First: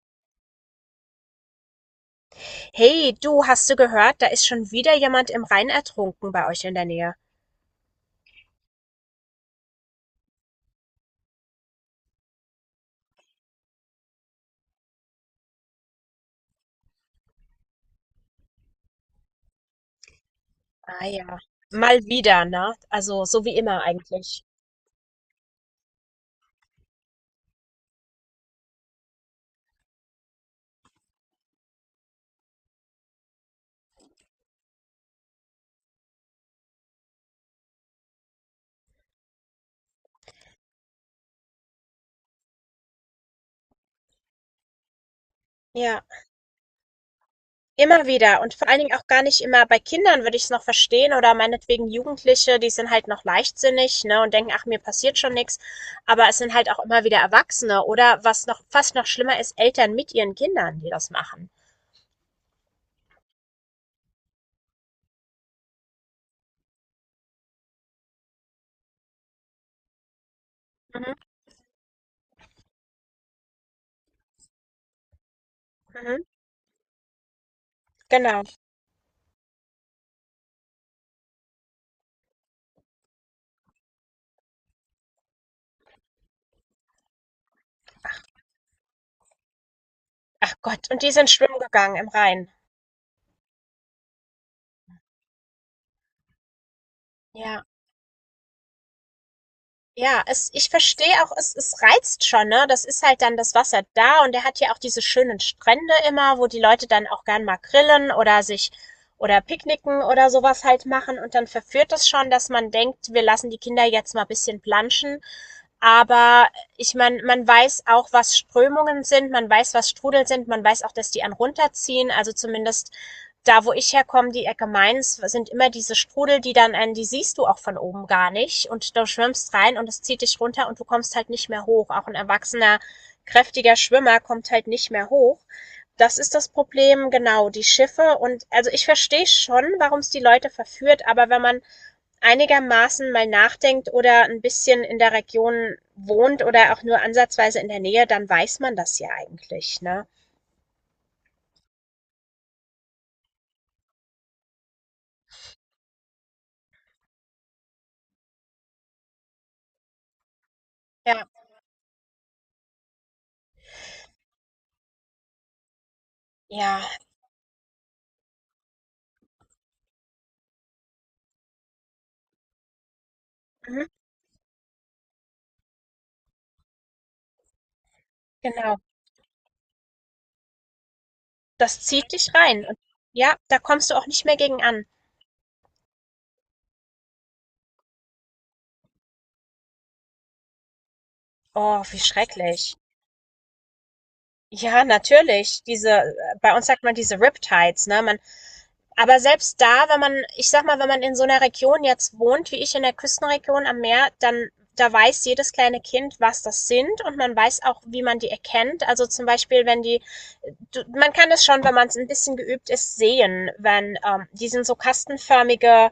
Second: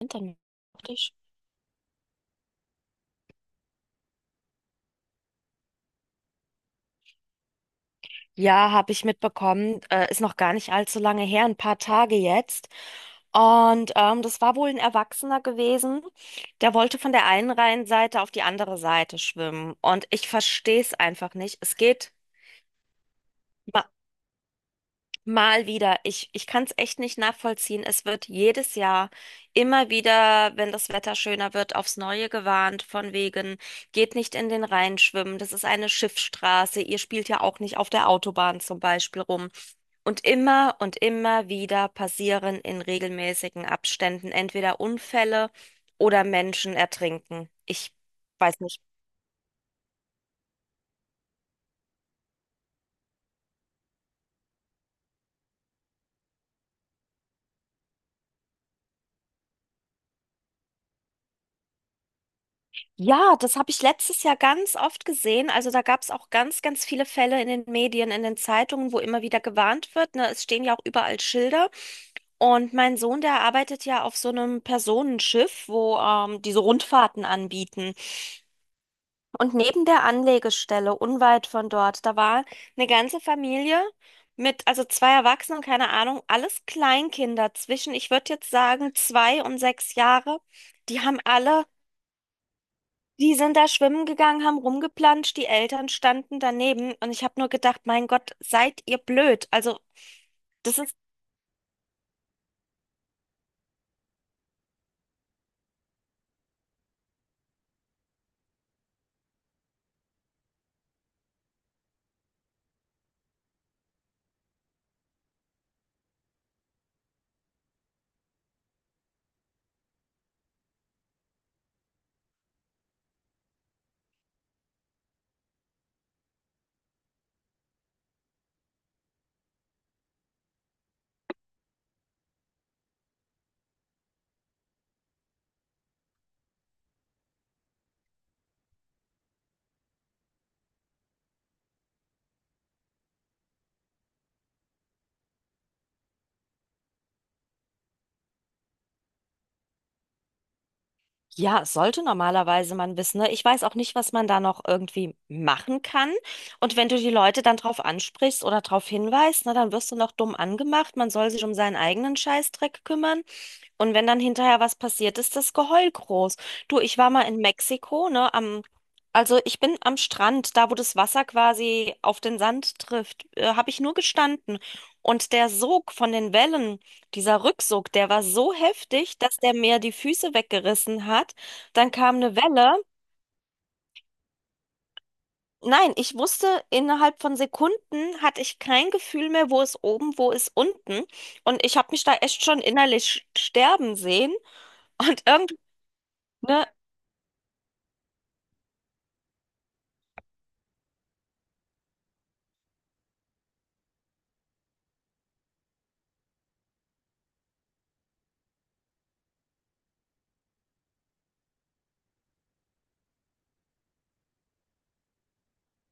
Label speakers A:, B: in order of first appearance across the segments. A: Internet auf dich.
B: Hey, du, hast du gehört? Da ist schon wieder jemand im Rhein ertrunken bei euch in der Nähe.
A: Ja, habe ich mitbekommen. Ist noch gar nicht allzu lange her, ein paar Tage jetzt. Und das war wohl ein Erwachsener gewesen, der wollte von der einen Rheinseite auf die andere Seite schwimmen. Und ich verstehe es
B: Ah
A: einfach
B: ja.
A: nicht. Es
B: Mal
A: geht,
B: wieder, ne? Also so wie immer eigentlich.
A: mal wieder. Ich kann es echt nicht nachvollziehen. Es wird jedes Jahr immer wieder, wenn das Wetter schöner wird, aufs Neue gewarnt, von wegen, geht nicht in den Rhein schwimmen. Das ist eine Schiffsstraße. Ihr spielt ja auch nicht auf der Autobahn zum Beispiel rum. Und immer wieder passieren in regelmäßigen Abständen entweder Unfälle
B: Ja,
A: oder Menschen ertrinken. Ich
B: immer wieder. Und
A: weiß
B: vor allen
A: nicht.
B: Dingen auch gar nicht immer, bei Kindern würde ich es noch verstehen oder meinetwegen Jugendliche, die sind halt noch leichtsinnig, ne, und denken, ach, mir passiert schon nichts. Aber es sind halt auch immer wieder Erwachsene oder was noch fast noch schlimmer ist, Eltern mit ihren Kindern, die das machen.
A: Ja, das habe ich letztes Jahr ganz oft gesehen. Also da gab es auch ganz, ganz viele Fälle in den Medien, in den Zeitungen, wo immer wieder gewarnt wird. Ne? Es stehen ja auch
B: Mhm,
A: überall Schilder. Und mein Sohn, der arbeitet ja auf so einem Personenschiff, wo
B: mhm,
A: diese Rundfahrten anbieten.
B: genau.
A: Und neben der Anlegestelle, unweit von dort, da war eine ganze Familie mit, also zwei Erwachsenen, keine Ahnung, alles Kleinkinder zwischen, ich würde jetzt sagen, 2 und 6 Jahre.
B: Ach Gott,
A: Die
B: und die
A: haben
B: sind schwimmen
A: alle
B: gegangen im Rhein.
A: Die sind da schwimmen gegangen, haben rumgeplanscht, die Eltern standen daneben und ich habe nur
B: Ja.
A: gedacht, mein Gott, seid ihr blöd. Also,
B: Ja, es ich
A: das ist,
B: verstehe auch, es reizt schon, ne? Das ist halt dann das Wasser da, und er hat ja auch diese schönen Strände immer, wo die Leute dann auch gern mal grillen oder sich oder picknicken oder sowas halt machen, und dann verführt das schon, dass man denkt, wir lassen die Kinder jetzt mal ein bisschen planschen. Aber ich meine, man weiß auch, was Strömungen sind, man weiß, was Strudel sind, man weiß auch, dass die einen runterziehen. Also zumindest da, wo ich herkomme, die Ecke Mainz, sind immer diese Strudel, die dann einen, die siehst du auch von oben gar nicht. Und du schwimmst rein und es zieht dich runter und du kommst halt nicht mehr hoch. Auch ein erwachsener, kräftiger Schwimmer kommt halt nicht mehr hoch. Das ist das Problem, genau, die Schiffe. Und also ich verstehe schon, warum es die Leute verführt, aber wenn man einigermaßen mal nachdenkt oder ein bisschen in der Region wohnt oder auch nur ansatzweise in der Nähe, dann weiß man das ja eigentlich, ne?
A: ja, sollte normalerweise man wissen, ne? Ich weiß auch nicht, was man da noch irgendwie machen kann. Und wenn du die Leute dann drauf ansprichst oder drauf hinweist, ne, dann wirst du noch dumm angemacht. Man
B: Ja,
A: soll sich um seinen eigenen Scheißdreck kümmern. Und wenn dann hinterher was passiert, ist das Geheul groß. Du,
B: ja,
A: ich war mal in Mexiko, ne, also ich bin am Strand, da wo das Wasser quasi auf den Sand trifft, habe ich
B: mhm,
A: nur gestanden. Und der Sog von den Wellen, dieser Rücksog, der war so
B: genau.
A: heftig, dass der mir die Füße weggerissen hat.
B: Das
A: Dann
B: zieht
A: kam
B: dich
A: eine
B: rein und
A: Welle.
B: ja, da kommst du auch nicht mehr gegen an.
A: Nein, ich wusste, innerhalb von Sekunden hatte ich kein Gefühl mehr, wo ist oben, wo ist unten. Und ich
B: Oh,
A: habe
B: wie
A: mich da echt schon
B: schrecklich.
A: innerlich sterben sehen.
B: Ja,
A: Und irgendwie.
B: natürlich. Diese bei uns
A: Ne?
B: sagt man diese Riptides, ne? Man aber selbst da, wenn man, ich sag mal, wenn man in so einer Region jetzt wohnt, wie ich in der Küstenregion am Meer, dann da weiß jedes kleine Kind, was das sind, und man weiß auch, wie man die erkennt. Also, zum Beispiel, wenn die du man kann das schon, wenn man es ein bisschen geübt ist, sehen, wenn, die sind so kastenförmige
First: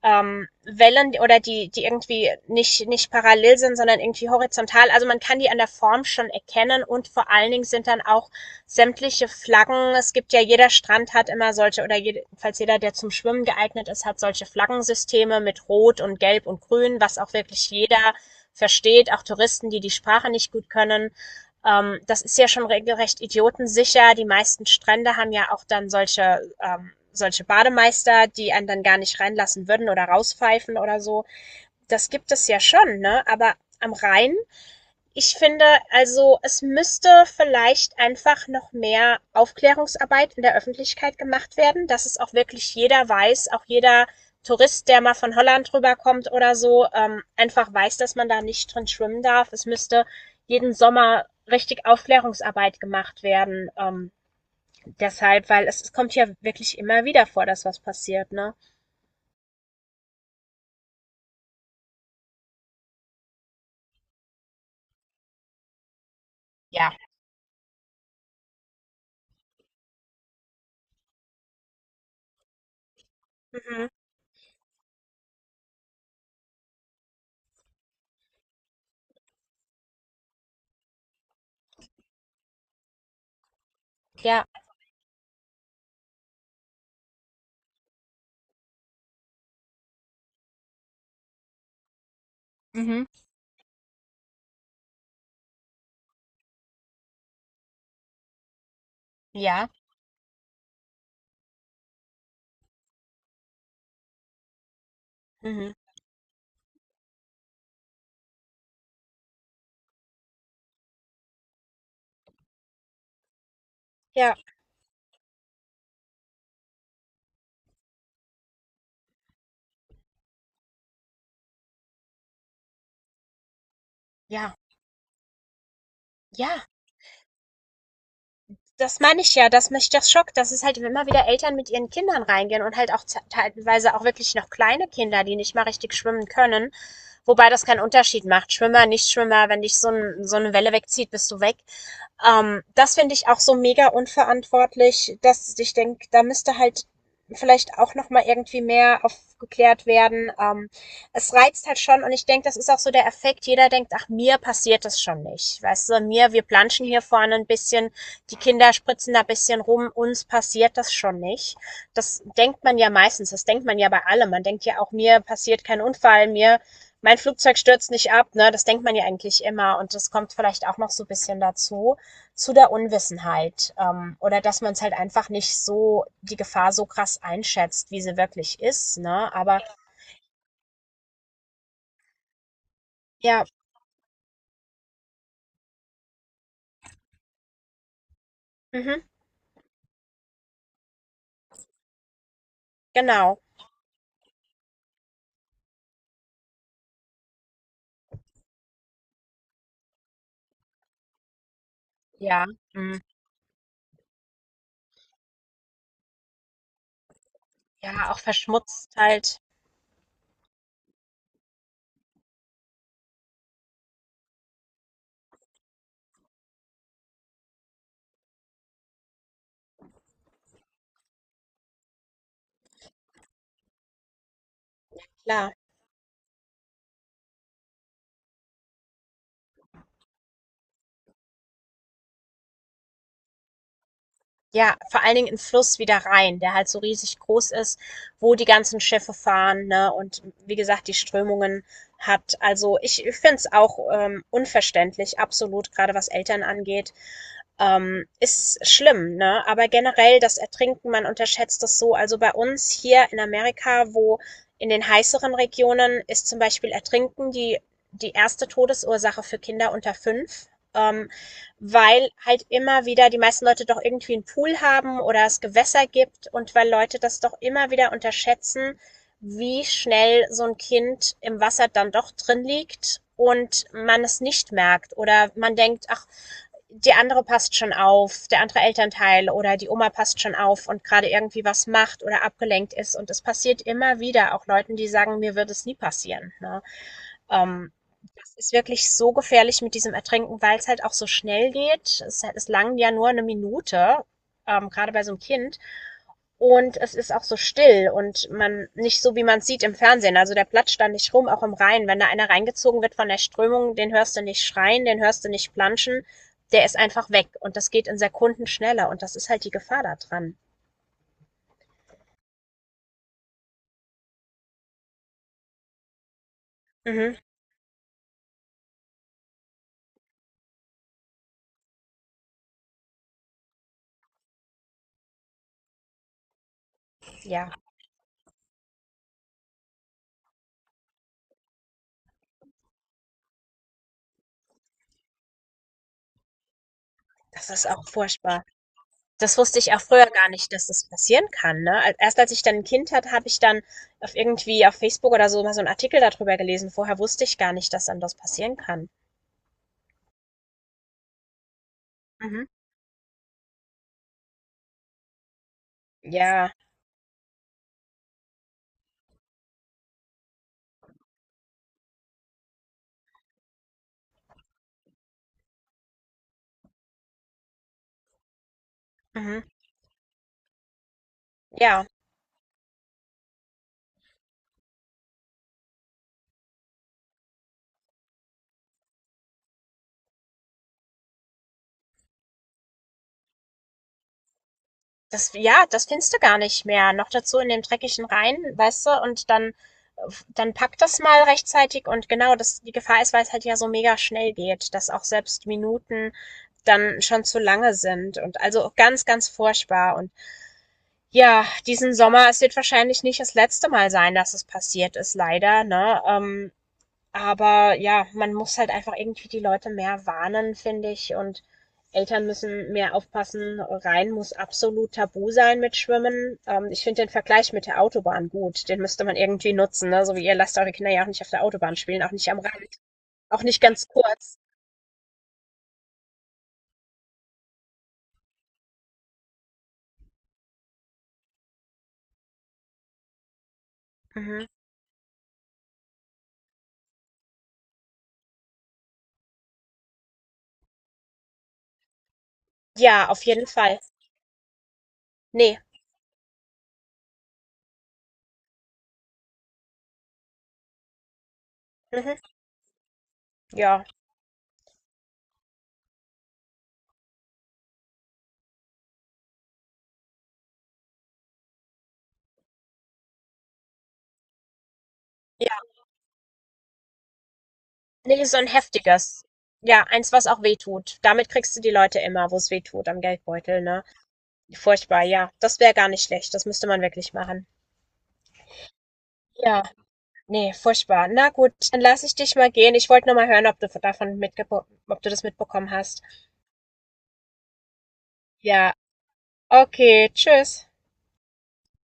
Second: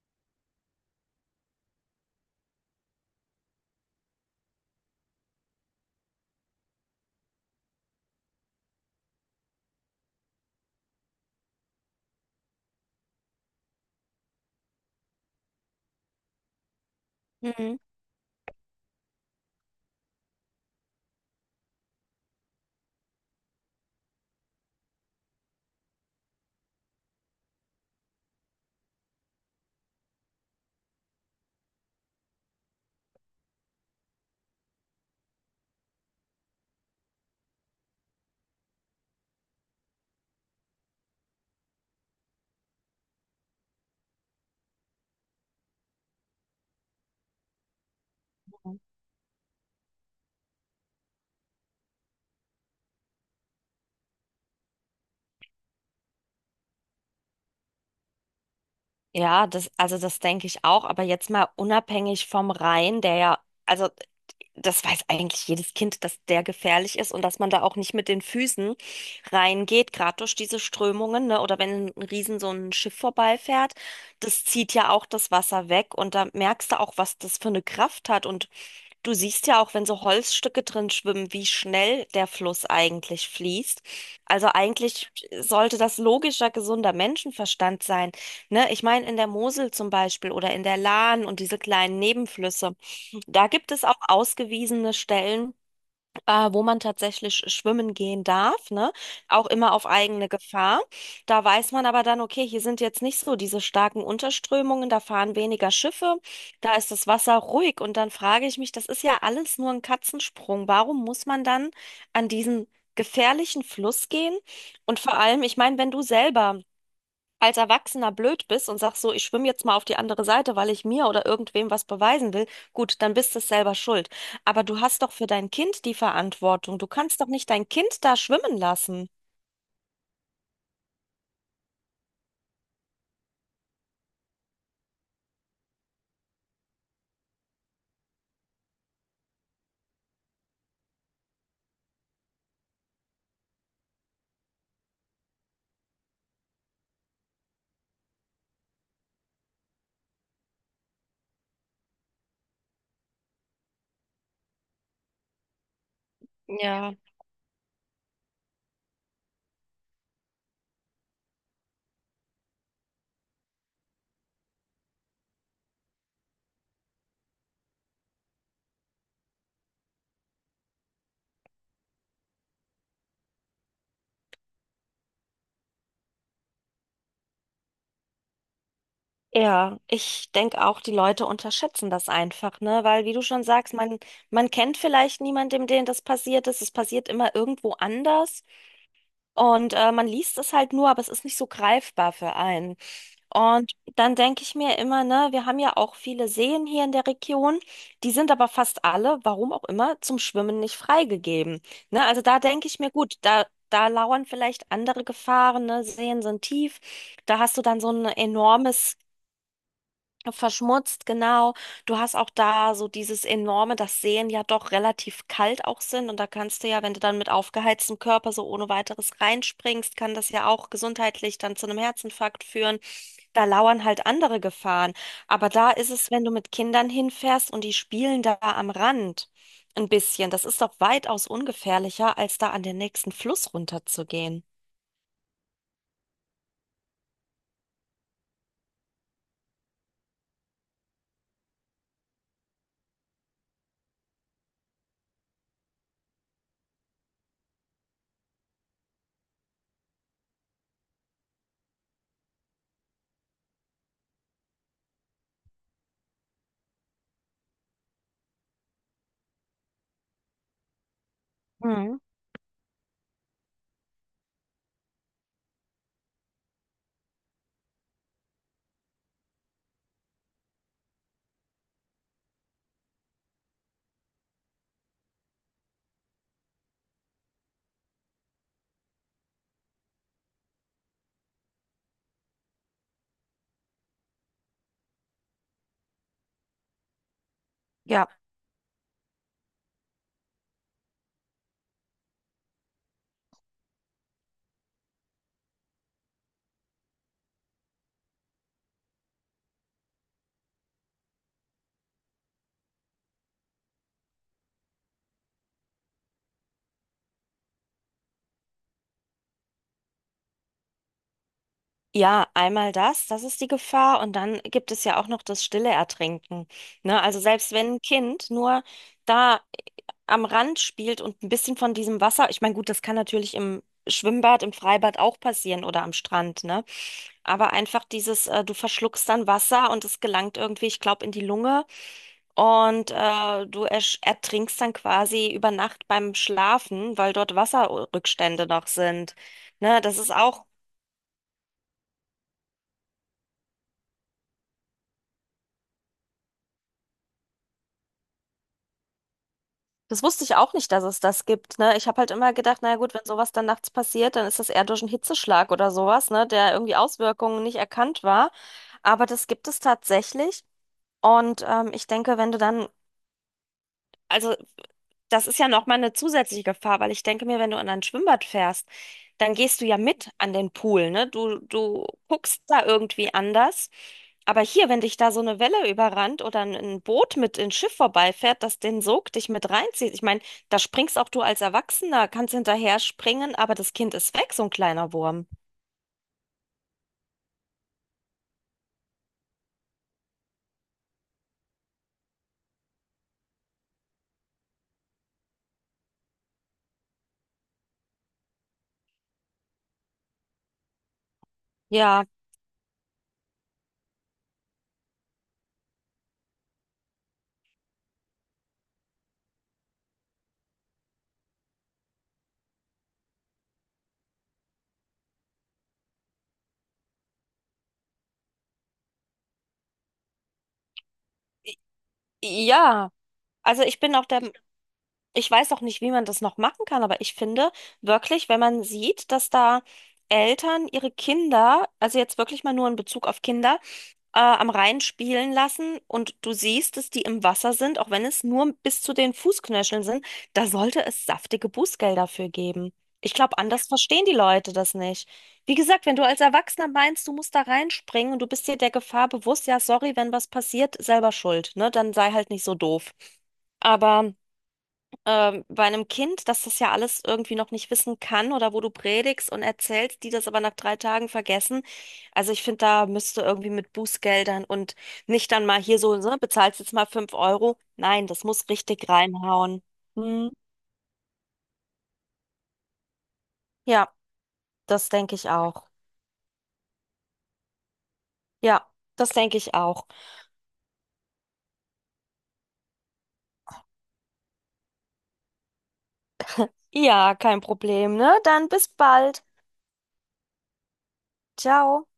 B: Wellen oder die, die irgendwie nicht parallel sind, sondern irgendwie horizontal. Also man kann die an der Form schon erkennen, und vor allen Dingen sind dann auch sämtliche Flaggen. Es gibt ja, jeder Strand hat immer solche, oder jedenfalls jeder, der zum Schwimmen geeignet ist, hat solche Flaggensysteme mit Rot und Gelb und Grün, was auch wirklich
A: Mhm.
B: jeder versteht, auch Touristen, die die Sprache nicht gut können. Das ist ja schon regelrecht idiotensicher. Die meisten Strände haben ja auch dann solche, solche Bademeister, die einen dann gar nicht reinlassen würden oder rauspfeifen oder so. Das gibt es ja schon, ne? Aber am Rhein, ich finde, also es müsste vielleicht einfach noch mehr Aufklärungsarbeit in der Öffentlichkeit gemacht werden, dass es auch wirklich jeder weiß, auch jeder Tourist, der mal von Holland rüberkommt oder so, einfach weiß, dass man da nicht drin schwimmen darf. Es müsste jeden Sommer richtig Aufklärungsarbeit gemacht werden. Deshalb, weil es kommt ja wirklich immer wieder vor, dass was passiert, ne?
A: Ja, das, also das denke ich auch, aber jetzt mal unabhängig vom Rhein, der ja, also das weiß eigentlich jedes Kind, dass der
B: Ja.
A: gefährlich ist und dass man da auch nicht mit den Füßen reingeht, gerade durch diese Strömungen, ne? Oder wenn ein Riesen so ein Schiff vorbeifährt,
B: Mhm.
A: das zieht ja auch das Wasser weg und da merkst du auch, was das für eine Kraft hat. Und du siehst ja auch, wenn so Holzstücke drin schwimmen, wie schnell der Fluss eigentlich fließt.
B: Ja.
A: Also eigentlich sollte das logischer, gesunder Menschenverstand sein, ne? Ich meine, in der Mosel zum Beispiel oder in der Lahn und diese kleinen Nebenflüsse,
B: Mhm.
A: da gibt es auch ausgewiesene Stellen, wo man tatsächlich schwimmen gehen darf, ne? Auch
B: Ja.
A: immer auf eigene Gefahr. Da weiß man aber dann, okay, hier sind jetzt nicht so diese starken Unterströmungen, da fahren weniger
B: Mhm.
A: Schiffe, da ist das Wasser ruhig. Und dann frage ich mich, das ist ja alles nur ein Katzensprung. Warum muss man dann an diesen gefährlichen Fluss
B: Ja.
A: gehen? Und vor allem, ich meine, wenn du selber als Erwachsener blöd bist und sagst so, ich schwimme jetzt mal auf die andere Seite, weil ich mir oder irgendwem was beweisen will, gut, dann bist du selber schuld.
B: Ja.
A: Aber du hast doch für dein Kind die
B: Ja.
A: Verantwortung. Du kannst doch nicht dein Kind da schwimmen
B: Das
A: lassen.
B: meine ich ja, dass mich das schockt, dass es halt immer wieder Eltern mit ihren Kindern reingehen und halt auch teilweise auch wirklich noch kleine Kinder, die nicht mal richtig schwimmen können, wobei das keinen Unterschied macht. Schwimmer, Nichtschwimmer, wenn dich so eine Welle wegzieht, bist du weg. Das finde ich auch so mega unverantwortlich, dass ich denke, da müsste halt vielleicht auch noch mal irgendwie mehr aufgeklärt werden. Es reizt halt schon, und ich denke, das ist auch so der Effekt. Jeder denkt, ach, mir passiert das schon nicht, weißt du, mir wir planschen
A: Ja,
B: hier vorne ein bisschen, die Kinder spritzen da ein bisschen rum, uns passiert das schon nicht. Das denkt man ja meistens, das denkt man ja bei allem. Man denkt ja auch, mir passiert kein Unfall, mir mein Flugzeug stürzt nicht ab, ne? Das denkt man ja eigentlich immer, und das kommt vielleicht auch noch so ein bisschen dazu zu der Unwissenheit, oder dass man es halt einfach nicht so, die Gefahr so krass einschätzt, wie sie wirklich ist, ne? Aber
A: ja, ich denke auch, die Leute unterschätzen das einfach, ne? Weil, wie du schon
B: ja,
A: sagst, man kennt vielleicht niemandem, dem das passiert ist. Es passiert immer irgendwo anders.
B: mhm,
A: Und man liest es halt nur, aber es ist nicht so greifbar für einen.
B: genau.
A: Und dann denke ich mir immer, ne, wir haben ja auch viele Seen hier in der Region, die sind aber fast alle, warum auch immer, zum Schwimmen nicht freigegeben. Ne, also da
B: Ja,
A: denke ich mir,
B: mhm.
A: gut, da, da lauern vielleicht andere Gefahren, ne, Seen sind tief, da hast du dann so ein
B: Ja, auch verschmutzt
A: enormes.
B: halt,
A: Verschmutzt, genau. Du hast auch da so dieses enorme, dass Seen ja doch relativ kalt auch sind. Und da kannst du ja, wenn du dann mit aufgeheiztem Körper so ohne weiteres reinspringst, kann das ja auch gesundheitlich dann zu einem Herzinfarkt führen. Da lauern halt andere Gefahren. Aber
B: klar.
A: da ist es, wenn du mit Kindern hinfährst und die spielen da am Rand ein bisschen. Das ist doch weitaus ungefährlicher, als da an den nächsten Fluss runterzugehen.
B: Ja, vor allen Dingen in Fluss wie der Rhein, der halt so riesig groß ist, wo die ganzen Schiffe fahren, ne? Und wie gesagt, die Strömungen hat. Also ich finde es auch unverständlich, absolut, gerade was Eltern angeht. Ist schlimm, ne? Aber generell das Ertrinken, man unterschätzt das so. Also bei uns hier in Amerika, wo in den heißeren Regionen, ist zum Beispiel Ertrinken die, die erste Todesursache für Kinder unter fünf. Ähm,
A: Mhm.
B: Weil halt immer wieder die meisten Leute doch irgendwie einen Pool haben oder es Gewässer gibt und weil Leute das doch immer wieder unterschätzen, wie schnell so ein Kind im Wasser dann doch drin liegt und man es nicht merkt oder man denkt, ach, die andere passt schon auf, der andere Elternteil oder die Oma passt schon auf und gerade irgendwie was macht oder abgelenkt ist. Und es passiert immer wieder, auch Leuten, die sagen, mir wird es nie passieren. Ne? Ähm,
A: Ja.
B: Das ist wirklich so gefährlich mit diesem Ertrinken, weil es halt auch so schnell geht. Es langt ja nur eine Minute, gerade bei so einem Kind. Und es ist auch so still, und man nicht so, wie man es sieht im Fernsehen. Also der platscht da nicht rum, auch im Rhein. Wenn da einer reingezogen wird von der Strömung, den hörst du nicht schreien, den hörst du nicht planschen. Der ist einfach weg, und das geht in Sekunden schneller, und das ist halt die Gefahr da dran.
A: Ja, einmal das, das ist die Gefahr. Und dann gibt es ja auch noch das stille Ertrinken. Ne?
B: Mhm.
A: Also selbst wenn ein Kind nur da am Rand spielt und ein bisschen von diesem Wasser, ich meine, gut, das kann natürlich im Schwimmbad, im Freibad auch passieren oder am Strand, ne?
B: Ja,
A: Aber einfach dieses, du verschluckst dann Wasser und es gelangt irgendwie, ich glaube, in die Lunge und du ertrinkst dann quasi über Nacht beim Schlafen, weil dort
B: das ist auch furchtbar.
A: Wasserrückstände noch sind.
B: Das wusste ich
A: Ne?
B: auch früher gar nicht, dass das passieren kann. Ne? Erst als ich dann ein Kind hatte, habe ich dann auf irgendwie auf Facebook oder so mal so einen Artikel darüber gelesen. Vorher wusste ich gar nicht, dass dann das passieren kann.
A: Das wusste ich auch nicht, dass es das gibt, ne? Ich habe halt immer
B: Mhm.
A: gedacht, na ja gut, wenn sowas dann nachts passiert, dann ist das eher durch einen Hitzeschlag oder sowas, ne,
B: Ja,
A: der irgendwie Auswirkungen nicht erkannt war. Aber das gibt es tatsächlich. Und ich denke, wenn du dann, also das ist ja nochmal eine zusätzliche Gefahr, weil ich denke mir, wenn du in ein Schwimmbad fährst, dann
B: mhm.
A: gehst du ja mit an den Pool, ne? Du,
B: Ja.
A: du guckst da irgendwie anders. Aber hier, wenn dich da so eine Welle überrannt oder ein Boot mit ins Schiff vorbeifährt, das den Sog dich mit reinzieht. Ich meine, da springst auch du als Erwachsener, kannst hinterher springen, aber das Kind ist weg, so ein kleiner Wurm.
B: Das ja, das findest du gar nicht mehr. Noch dazu in dem dreckigen Rhein, weißt du, und dann dann pack das mal rechtzeitig, und genau, das die Gefahr ist, weil's halt ja so mega schnell geht, dass auch selbst Minuten dann schon zu lange sind, und also ganz, ganz furchtbar und ja, diesen
A: Ja,
B: Sommer, es wird wahrscheinlich nicht das letzte Mal sein, dass es passiert ist, leider, ne? Aber ja, man muss halt einfach irgendwie die Leute mehr warnen, finde ich. Und Eltern müssen mehr aufpassen. Rhein muss absolut tabu sein mit Schwimmen. Ich finde den Vergleich mit der Autobahn gut. Den müsste man irgendwie nutzen. Ne? So wie, ihr lasst eure Kinder ja auch nicht auf der Autobahn spielen, auch nicht am Rand,
A: ja.
B: auch nicht
A: Also ich
B: ganz
A: bin auch der,
B: kurz.
A: ich weiß auch nicht, wie man das noch machen kann, aber ich finde wirklich, wenn man sieht, dass da Eltern ihre Kinder, also jetzt wirklich mal nur in Bezug auf Kinder,
B: Mhm.
A: am Rhein spielen lassen und du siehst, dass die im Wasser sind, auch wenn es nur bis zu den Fußknöcheln sind, da sollte es saftige Bußgelder für geben.
B: Ja,
A: Ich
B: auf
A: glaube,
B: jeden
A: anders
B: Fall.
A: verstehen die Leute das nicht. Wie
B: Nee.
A: gesagt, wenn du als Erwachsener meinst, du musst da reinspringen und du bist dir der Gefahr bewusst, ja, sorry, wenn was passiert, selber schuld, ne? Dann sei
B: Mhm.
A: halt nicht so doof.
B: Ja.
A: Aber bei einem Kind, das das ja alles irgendwie noch nicht wissen kann oder wo du predigst und erzählst, die das aber nach 3 Tagen vergessen. Also ich finde, da müsste irgendwie mit Bußgeldern und nicht dann
B: Ja.
A: mal hier so, ne, bezahlst jetzt mal fünf Euro. Nein,
B: Nee,
A: das
B: so ein
A: muss richtig
B: heftiges.
A: reinhauen.
B: Ja, eins, was
A: Hm,
B: auch weh tut. Damit kriegst du die Leute immer, wo es weh tut, am Geldbeutel, ne?
A: ja, das
B: Furchtbar,
A: denke ich
B: ja. Das
A: auch.
B: wäre gar nicht schlecht. Das müsste man wirklich machen.
A: Ja, das denke ich
B: Ja,
A: auch.
B: ne, furchtbar. Na gut, dann lasse ich dich mal gehen. Ich wollte nur mal hören, ob du davon mitgebo ob du das mitbekommen hast.
A: Ja, kein Problem, ne? Dann
B: Ja,
A: bis bald.
B: okay, tschüss.
A: Ciao.